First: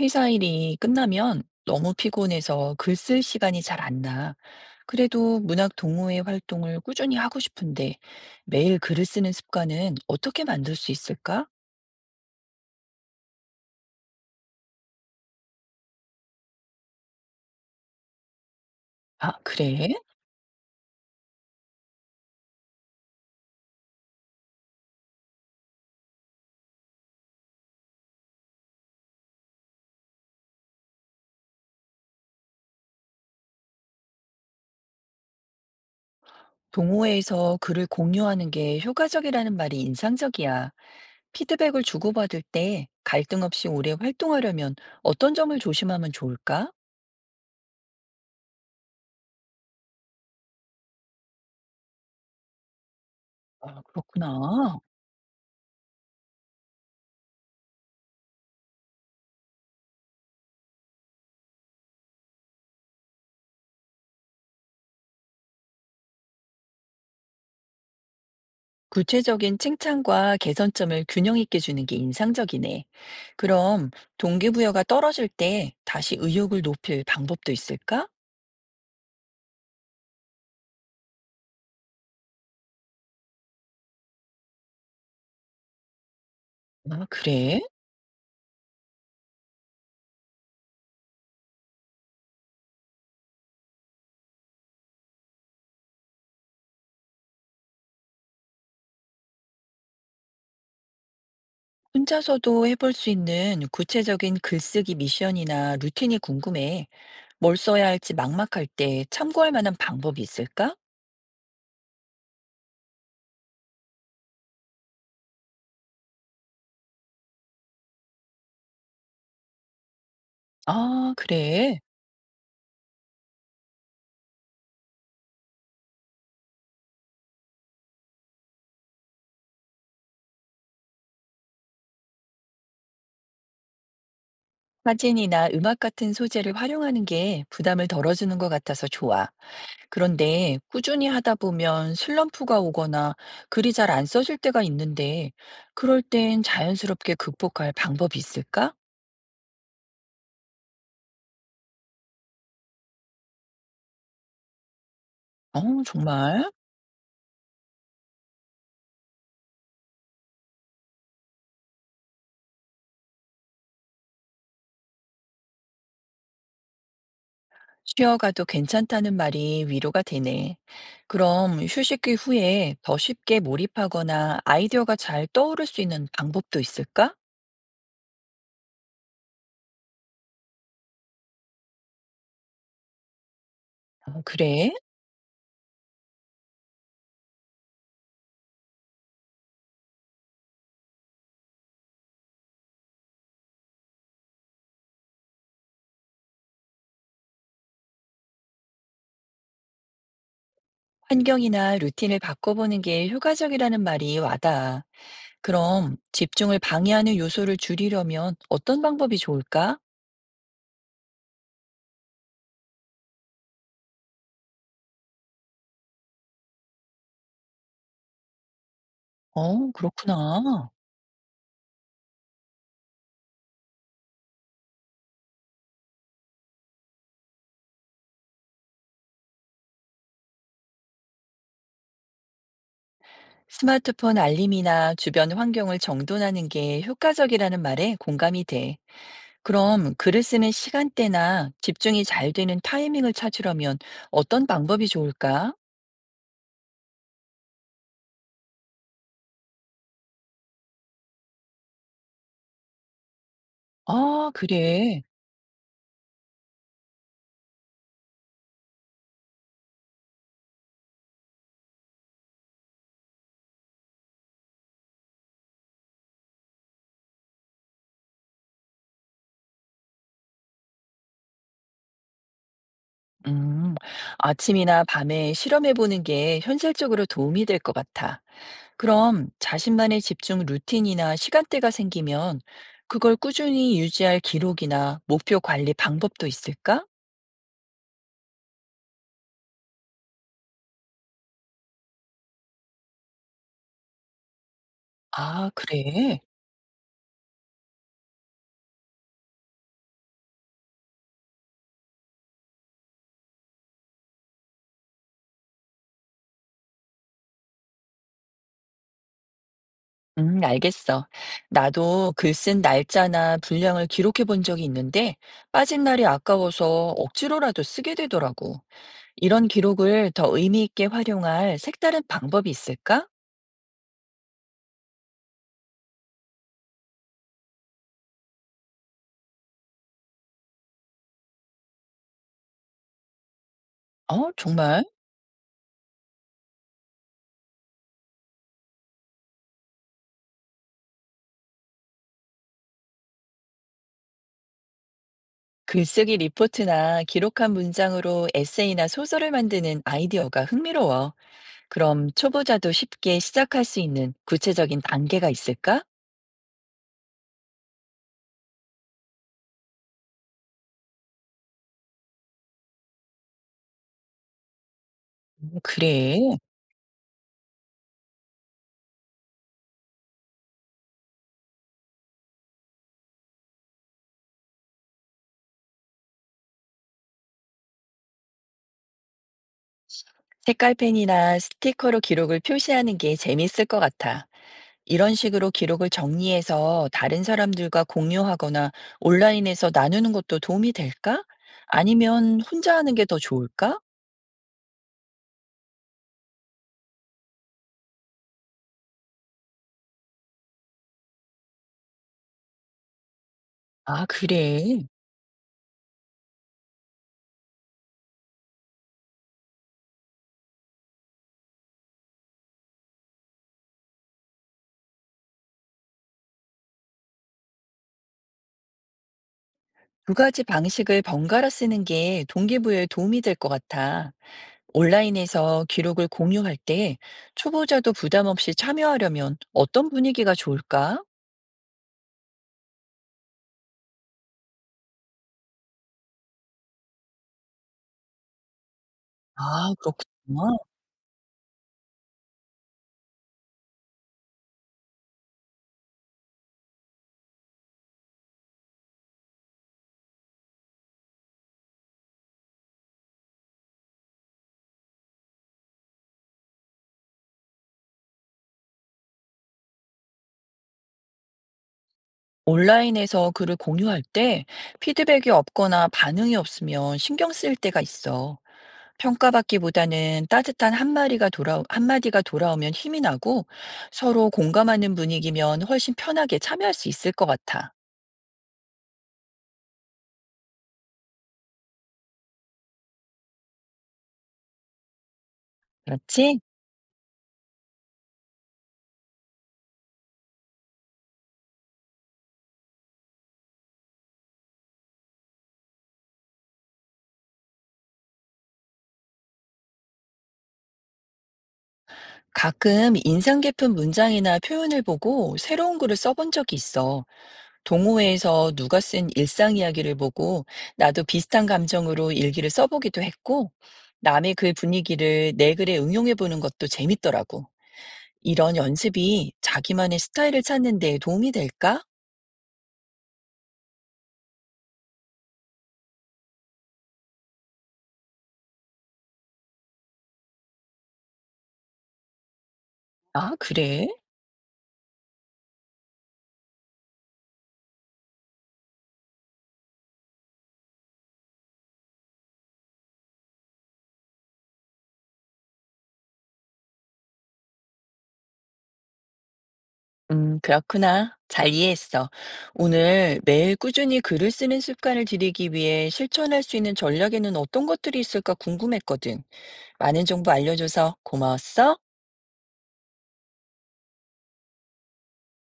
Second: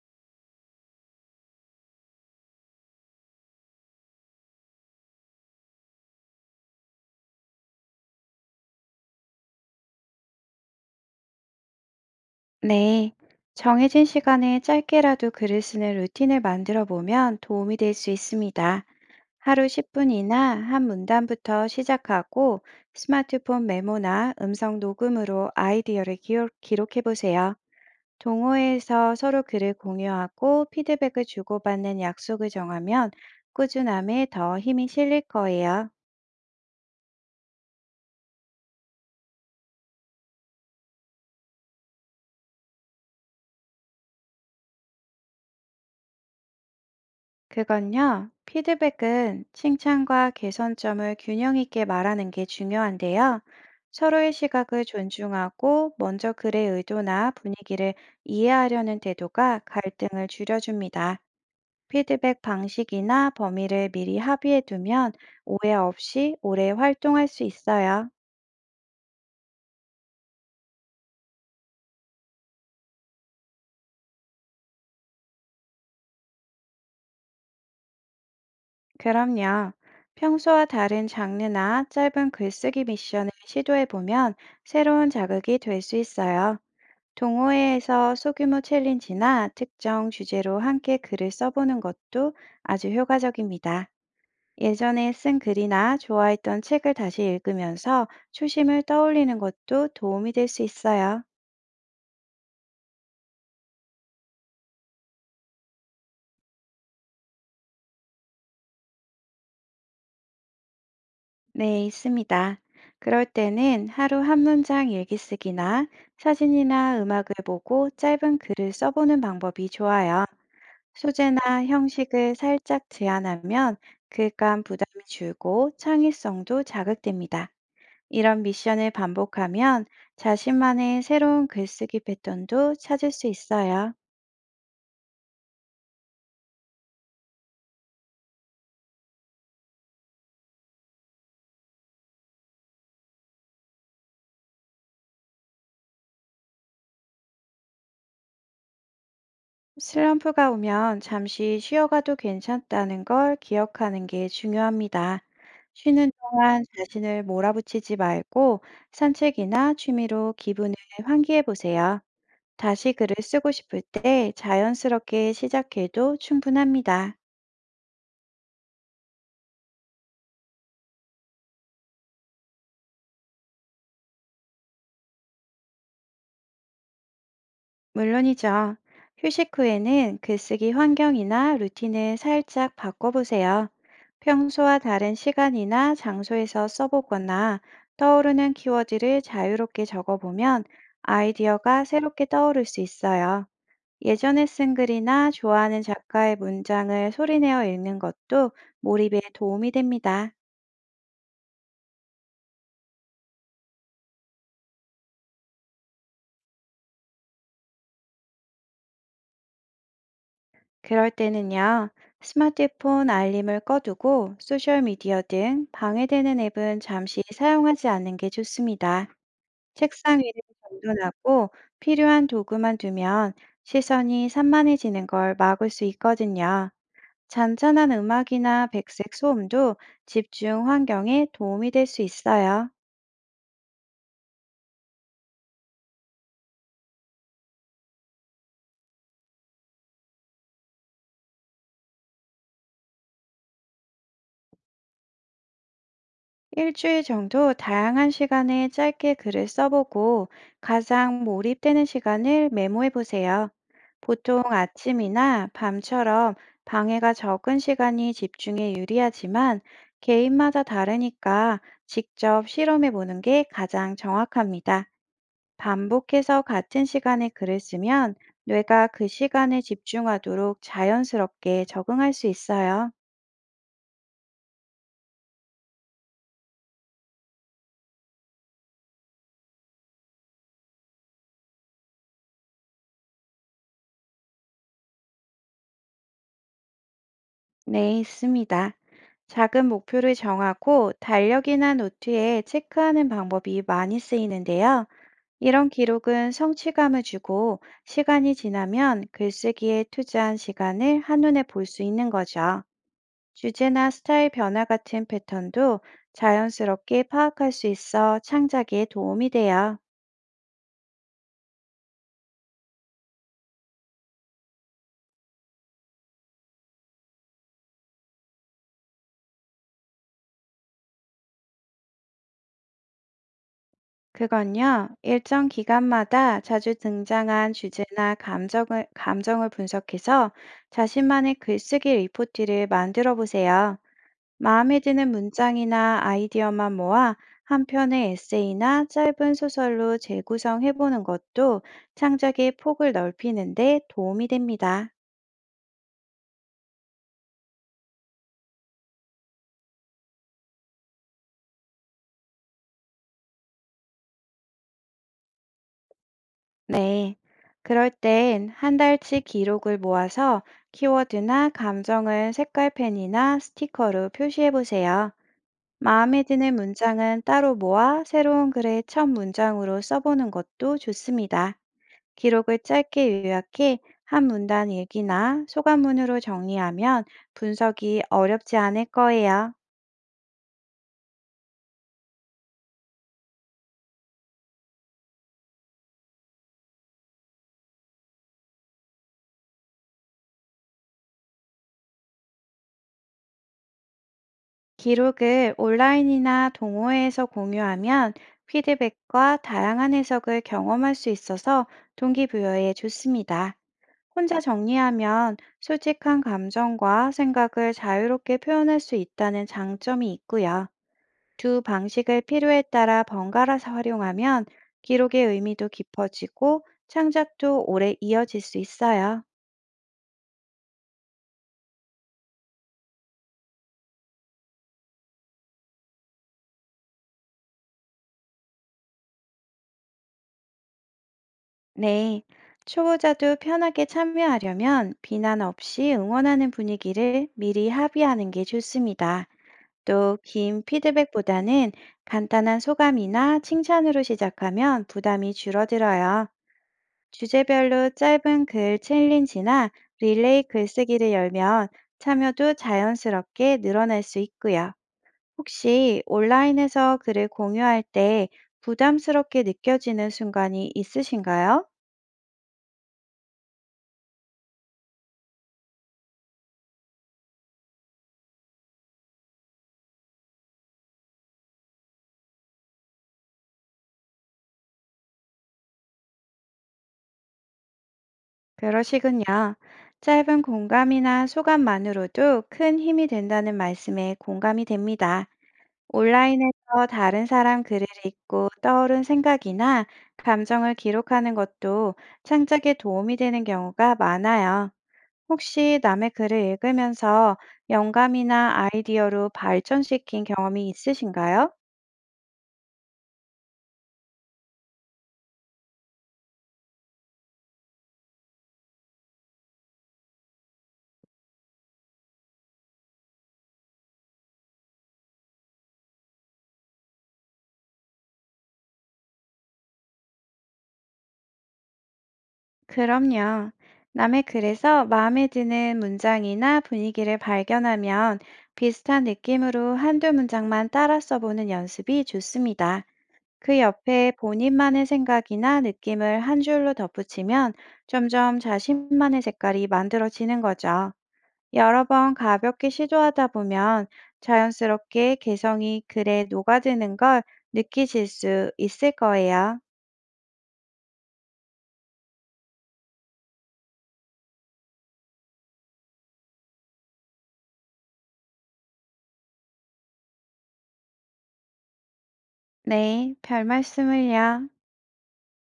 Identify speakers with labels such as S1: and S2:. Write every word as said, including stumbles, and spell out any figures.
S1: 회사 일이 끝나면 너무 피곤해서 글 쓸 시간이 잘 안 나. 그래도 문학 동호회 활동을 꾸준히 하고 싶은데 매일 글을 쓰는 습관은 어떻게 만들 수 있을까?
S2: 네, 정해진 시간에 짧게라도 글을 쓰는 루틴을 만들어 보면 도움이 될 수 있습니다.
S1: 아,
S2: 하루
S1: 그래?
S2: 십 분이나 한 문단부터 시작하고 스마트폰 메모나 음성 녹음으로 아이디어를 기록, 해 보세요. 동호회에서 서로 글을 공유하고 피드백을 주고받는 약속을 정하면 꾸준함에 더 힘이 실릴 거예요.
S1: 동호회에서 글을 공유하는 게 효과적이라는 말이 인상적이야. 피드백을 주고받을 때 갈등 없이 오래 활동하려면 어떤 점을 조심하면 좋을까?
S2: 그건요, 피드백은 칭찬과 개선점을 균형 있게 말하는 게 중요한데요.
S1: 아,
S2: 서로의
S1: 그렇구나.
S2: 시각을 존중하고 먼저 글의 의도나 분위기를 이해하려는 태도가 갈등을 줄여줍니다. 피드백 방식이나 범위를 미리 합의해 두면 오해 없이 오래 활동할 수 있어요.
S1: 구체적인 칭찬과 개선점을 균형 있게 주는 게 인상적이네. 그럼 동기부여가 떨어질 때 다시 의욕을 높일 방법도 있을까?
S2: 그럼요. 평소와 다른 장르나 짧은 글쓰기 미션을 시도해 보면 새로운 자극이 될 수 있어요.
S1: 아, 그래?
S2: 동호회에서 소규모 챌린지나 특정 주제로 함께 글을 써보는 것도 아주 효과적입니다. 예전에 쓴 글이나 좋아했던 책을 다시 읽으면서 초심을 떠올리는 것도 도움이 될 수 있어요.
S1: 혼자서도 해볼 수 있는 구체적인 글쓰기 미션이나 루틴이 궁금해. 뭘 써야 할지 막막할 때 참고할 만한 방법이 있을까?
S2: 네, 있습니다. 그럴 때는 하루 한 문장 일기쓰기나 사진이나 음악을 보고 짧은 글을 써보는 방법이 좋아요.
S1: 아,
S2: 소재나
S1: 그래.
S2: 형식을 살짝 제한하면 글감 부담이 줄고 창의성도 자극됩니다. 이런 미션을 반복하면 자신만의 새로운 글쓰기 패턴도 찾을 수 있어요.
S1: 사진이나 음악 같은 소재를 활용하는 게 부담을 덜어주는 것 같아서 좋아. 그런데 꾸준히 하다 보면 슬럼프가 오거나 글이 잘 안 써질 때가 있는데, 그럴 땐 자연스럽게 극복할 방법이 있을까?
S2: 슬럼프가 오면 잠시 쉬어가도 괜찮다는 걸 기억하는 게 중요합니다.
S1: 어,
S2: 쉬는
S1: 정말?
S2: 동안 자신을 몰아붙이지 말고 산책이나 취미로 기분을 환기해 보세요. 다시 글을 쓰고 싶을 때 자연스럽게 시작해도 충분합니다.
S1: 쉬어가도 괜찮다는 말이 위로가 되네. 그럼 휴식기 후에 더 쉽게 몰입하거나 아이디어가 잘 떠오를 수 있는 방법도 있을까?
S2: 물론이죠. 휴식 후에는 글쓰기 환경이나 루틴을 살짝 바꿔보세요.
S1: 어, 그래?
S2: 평소와 다른 시간이나 장소에서 써보거나 떠오르는 키워드를 자유롭게 적어보면 아이디어가 새롭게 떠오를 수 있어요. 예전에 쓴 글이나 좋아하는 작가의 문장을 소리내어 읽는 것도 몰입에 도움이 됩니다.
S1: 환경이나 루틴을 바꿔보는 게 효과적이라는 말이 와닿아. 그럼 집중을 방해하는 요소를 줄이려면 어떤 방법이 좋을까?
S2: 그럴 때는요, 스마트폰 알림을 꺼두고 소셜미디어 등 방해되는 앱은 잠시 사용하지 않는 게 좋습니다.
S1: 어,
S2: 책상 위를
S1: 그렇구나.
S2: 정돈하고 필요한 도구만 두면 시선이 산만해지는 걸 막을 수 있거든요. 잔잔한 음악이나 백색 소음도 집중 환경에 도움이 될 수 있어요.
S1: 스마트폰 알림이나 주변 환경을 정돈하는 게 효과적이라는 말에 공감이 돼. 그럼 글을 쓰는 시간대나 집중이 잘 되는 타이밍을 찾으려면 어떤 방법이 좋을까?
S2: 일주일 정도 다양한 시간에 짧게 글을 써보고 가장 몰입되는 시간을 메모해 보세요.
S1: 아,
S2: 보통
S1: 그래.
S2: 아침이나 밤처럼 방해가 적은 시간이 집중에 유리하지만 개인마다 다르니까 직접 실험해 보는 게 가장 정확합니다. 반복해서 같은 시간에 글을 쓰면 뇌가 그 시간에 집중하도록 자연스럽게 적응할 수 있어요.
S1: 음, 아침이나 밤에 실험해보는 게 현실적으로 도움이 될 것 같아. 그럼 자신만의 집중 루틴이나 시간대가 생기면 그걸 꾸준히 유지할 기록이나 목표 관리 방법도 있을까?
S2: 네, 있습니다. 작은 목표를 정하고 달력이나 노트에 체크하는 방법이 많이 쓰이는데요.
S1: 아,
S2: 이런
S1: 그래.
S2: 기록은 성취감을 주고 시간이 지나면 글쓰기에 투자한 시간을 한눈에 볼 수 있는 거죠. 주제나 스타일 변화 같은 패턴도 자연스럽게 파악할 수 있어 창작에 도움이 돼요.
S1: 음, 알겠어. 나도 글 쓴 날짜나 분량을 기록해 본 적이 있는데 빠진 날이 아까워서 억지로라도 쓰게 되더라고. 이런 기록을 더 의미 있게 활용할 색다른 방법이 있을까?
S2: 그건요, 일정 기간마다 자주 등장한 주제나 감정을, 감정을 분석해서 자신만의 글쓰기 리포트를 만들어 보세요.
S1: 어,
S2: 마음에
S1: 정말?
S2: 드는 문장이나 아이디어만 모아 한 편의 에세이나 짧은 소설로 재구성해 보는 것도 창작의 폭을 넓히는데 도움이 됩니다.
S1: 글쓰기 리포트나 기록한 문장으로 에세이나 소설을 만드는 아이디어가 흥미로워. 그럼 초보자도 쉽게 시작할 수 있는 구체적인 단계가 있을까?
S2: 네. 그럴 땐 한 달치 기록을 모아서 키워드나 감정은 색깔펜이나 스티커로 표시해 보세요.
S1: 음, 그래.
S2: 마음에 드는 문장은 따로 모아 새로운 글의 첫 문장으로 써보는 것도 좋습니다. 기록을 짧게 요약해 한 문단 일기나 소감문으로 정리하면 분석이 어렵지 않을 거예요.
S1: 색깔펜이나 스티커로 기록을 표시하는 게 재밌을 것 같아. 이런 식으로 기록을 정리해서 다른 사람들과 공유하거나 온라인에서 나누는 것도 도움이 될까? 아니면 혼자 하는 게 더 좋을까?
S2: 기록을 온라인이나 동호회에서 공유하면 피드백과 다양한 해석을 경험할 수 있어서 동기부여에 좋습니다.
S1: 아,
S2: 혼자
S1: 그래.
S2: 정리하면 솔직한 감정과 생각을 자유롭게 표현할 수 있다는 장점이 있고요. 두 방식을 필요에 따라 번갈아서 활용하면 기록의 의미도 깊어지고 창작도 오래 이어질 수 있어요.
S1: 두 가지 방식을 번갈아 쓰는 게 동기부여에 도움이 될 것 같아. 온라인에서 기록을 공유할 때 초보자도 부담 없이 참여하려면 어떤 분위기가 좋을까?
S2: 네. 초보자도 편하게 참여하려면 비난 없이 응원하는 분위기를 미리 합의하는 게 좋습니다.
S1: 아,
S2: 또
S1: 그렇구나.
S2: 긴 피드백보다는 간단한 소감이나 칭찬으로 시작하면 부담이 줄어들어요. 주제별로 짧은 글 챌린지나 릴레이 글쓰기를 열면 참여도 자연스럽게 늘어날 수 있고요. 혹시 온라인에서 글을 공유할 때 부담스럽게 느껴지는 순간이 있으신가요?
S1: 온라인에서 글을 공유할 때 피드백이 없거나 반응이 없으면 신경 쓸 때가 있어. 평가받기보다는 따뜻한 한마디가 돌아 한마디가 돌아오면 힘이 나고 서로 공감하는 분위기면 훨씬 편하게 참여할 수 있을 것 같아.
S2: 그러시군요. 짧은 공감이나 소감만으로도 큰 힘이 된다는 말씀에 공감이 됩니다.
S1: 그렇지?
S2: 온라인에서 다른 사람 글을 읽고 떠오른 생각이나 감정을 기록하는 것도 창작에 도움이 되는 경우가 많아요. 혹시 남의 글을 읽으면서 영감이나 아이디어로 발전시킨 경험이 있으신가요?
S1: 가끔 인상 깊은 문장이나 표현을 보고 새로운 글을 써본 적이 있어. 동호회에서 누가 쓴 일상 이야기를 보고 나도 비슷한 감정으로 일기를 써보기도 했고, 남의 글 분위기를 내 글에 응용해 보는 것도 재밌더라고. 이런 연습이 자기만의 스타일을 찾는 데 도움이 될까?
S2: 그럼요. 남의 글에서 마음에 드는 문장이나 분위기를 발견하면 비슷한 느낌으로 한두 문장만 따라 써보는 연습이 좋습니다.
S1: 아,
S2: 그
S1: 그래?
S2: 옆에 본인만의 생각이나 느낌을 한 줄로 덧붙이면 점점 자신만의 색깔이 만들어지는 거죠. 여러 번 가볍게 시도하다 보면 자연스럽게 개성이 글에 녹아드는 걸 느끼실 수 있을 거예요.
S1: 음, 그렇구나. 잘 이해했어. 오늘 매일 꾸준히 글을 쓰는 습관을 들이기 위해 실천할 수 있는 전략에는 어떤 것들이 있을까 궁금했거든. 많은 정보 알려줘서 고마웠어.
S2: 네, 별 말씀을요.